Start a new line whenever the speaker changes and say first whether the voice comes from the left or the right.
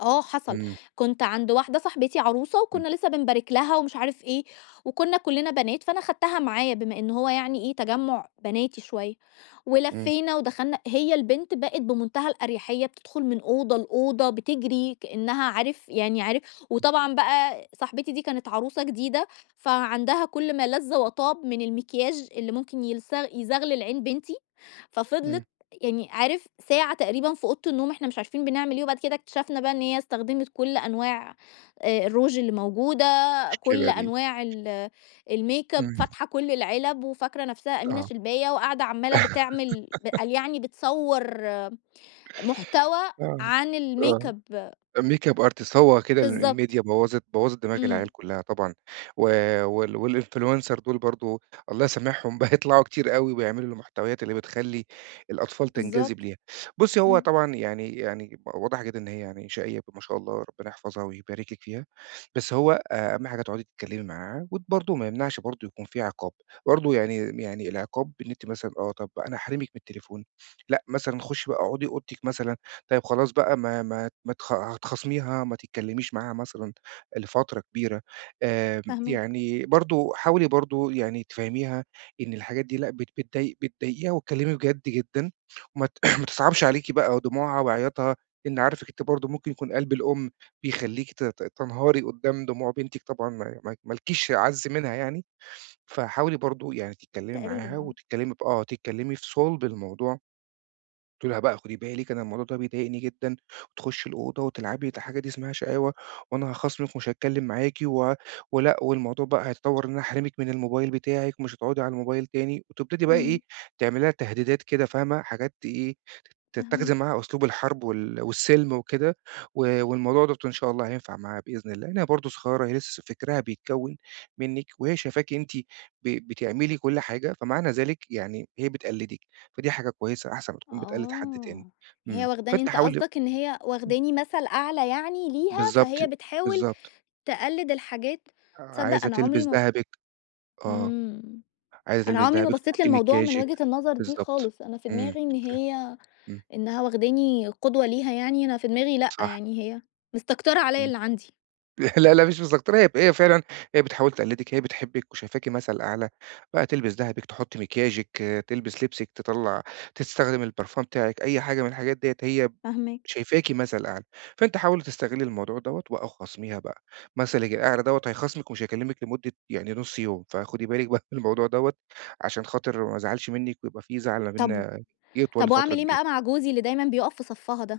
left: آه حصل،
right: إمم.
left: كُنت عند واحدة صاحبتي عروسة،
right: إمم.
left: وكُنّا لسّه بنبارك لها ومش عارف إيه، وكُنّا كُلِّنا بنات فأنا خدتها معايا بما إن هو يعني إيه، تجمُّع بناتي شوية،
right: إمم.
left: ولفّينا ودخلنا، هي البنت بقِت بمنتهى الأريحية بتدخل من أوضة لأوضة بتجري كأنّها عارف يعني عارف وطبعًا بقى صاحبتي دي كانت عروسة جديدة، فعندها كلّ ما لذ وطاب من المكياج اللي ممكن يلز يزغلل عين بنتي،
right: إمم.
left: ففضلِت يعني عارف ساعة تقريبًا في أوضة النوم إحنا مش عارفين بنعمل إيه، وبعد كده اكتشفنا بقى إن هي استخدمت كلّ أنواع آآ الروج الموجودة، كلّ
right: مشكلة دي.
left: أنواع ال الmakeup،
right: إمم.
left: فاتحة كلّ العلب وفاكرة نفْسها أمينة
right: آه.
left: شلباية وقاعدة عمّالة بتعمل ب قال يعني بتصوَّر محتوى
right: آه،
left: عن
right: آه،
left: الmakeup
right: makeup artist هو كده ال
left: بالضبط.
right: الMedia بوّظِت بوّظِت دماغ
left: إمم.
right: العيال كُلّها طبعًا، و وال والInfluencer دُول برضه الله يسامحهم بقوا يطلعوا كتير أوي، وبيعملوا المحتويات اللي بتخَلّي الأطفال تنجذب
left: بالضبط.
right: ليها، بُصّي هو
left: إمم.
right: طبعًا يعني يعني ب واضح جدًا إن هي يعني شقيّة ب ما شاء الله ربنا يحفظها ويبارك لِك فيها، بس هو أهم حاجة تُقعدي تتكلّمي معاها وت برضه ما يمنعش برضه يكون في عقاب، برضه يعني يعني العقاب إن أنتِ مثلًا آه، طب أنا هاحرمِك من التليفون، لأ مثلًا خُشّي بقى أقعُدي أوضتِك مثلًا، طيب خلاص بقى ما ما ما تخ هتخاصميها ما تتكلّميش معاها مثلًا لفترة كبيرة، آمم
left: فاهماك.
right: يعني برضه حاولي برضه يعني تفهّميها إن الحاجات دي لأ بت بتضاي بتضايقيها واتكلّمي بجد جدًا، وما ت ما تصعبش عليكِ بقى دموعها وعياطها، إن عارفِك أنتِ برضه ممكن يكون قلب الأُم، بيخلّيكِ ت ت تنهاري قُدّام دموع بنتِك طبعًا ما ما ما لكيش أعز منها يعني، فحاولي برضه يعني تتكلّمي
left: تقريبًا
right: معاها
left: آه.
right: وتتكلّمي ب آه، تتكلّمي في صُلب الموضوع. تقولي لها بقى خُدي بالك أنا الموضوع ده بيضايقني جدًا، تخُشي الأوضة وتلعبي ودي حاجة دي اسمها شقاوة، وأنا هاخاصمِك ومش هاتكلّم معاكِ و ولأ والموضوع بقى هيتطوَّر إن أنا أحرمِك من الموبايل بتاعِك ومش هتُقعُدي على الموبايل تاني، وتبتدي بقى إيه
left: إمم.
right: تعملي لها تهديدات كده، فاهمة؟ حاجات تإيه تتَّخِذي
left: فاهماك.
right: معاها أسلوب الحرب وال والسِلْم وكده، و والموضوع دوّة إن شاء الله هينفع معاها بإذن الله، لإن هي برضه صغيّرة هي لسّه فكرها بيتكوّن منِّك، وهي شايفاكِ أنتِ ب بتعملي كلّ حاجة، فمعنى ذلك يعني هي بتقلّدِك، فدي حاجة كويسة أحسن ما تكون بتقلِّد حد تاني،
left: آه، هي
right: إمم،
left: واخداني
right: فأنتِ
left: أنت
right: حاولي
left: قصدك إن هي
right: امم.
left: واخداني مثل أعلى يعني ليها،
right: بالضبط،
left: فهي بتحاول
right: بالضبط.
left: تقلّد الحاجات تصدّق
right: عايزة
left: أنا عمري
right: تلبس
left: م
right: دهبِك آه،
left: إمم،
right: عايزة
left: أنا
right: تلبس
left: عمري ما
right: دهبِك،
left: بصّيت
right: تحط
left: للموضوع من
right: مكياجِك،
left: وجهة النظر دي
right: بالضبط،
left: خالص، أنا في
right: إمم،
left: دماغي إن
right: أوكي،
left: هي،
right: إمم.
left: إنها واخداني قدوة ليها يعني، أنا في دماغي لأ
right: صح.
left: يعني هي، مستكترة عليَّ
right: إمم.
left: اللي عندي.
right: لا، لا، مش مستكترة هي ف هي فعلًا، هي بتحاول تقلّدِك هي بتحبِّك وشايفاكِ مثل أعلى، بقى تلبس دهبِك، تحُط مكياجِك، تلبس لبسِك تطَلّع تستخدم البرفان بتاعِك، أي حاجة من الحاجات ديّة هي ب
left: فاهماك.
right: شايفاكِ مثل أعلى، فأنتِ حاولي تستغلّي الموضوع دوّة وآه وخاصميها بقى، مثلًِك الأعلى دوّة هيخاصمِك ومش هيكلِّمِك لمُدة يعني نُص يوم، فخُدي بالِك بقى من الموضوع دوّة، عشان خاطر ما ازعلش منّك ويبقى في زعل ما
left: طب
right: بينّا يطوَل
left: طب
right: لفترة
left: وأعمل إيه
right: كبيرة.
left: بقى مع جوزي اللي دايمًا بيُقف في صفّها ده؟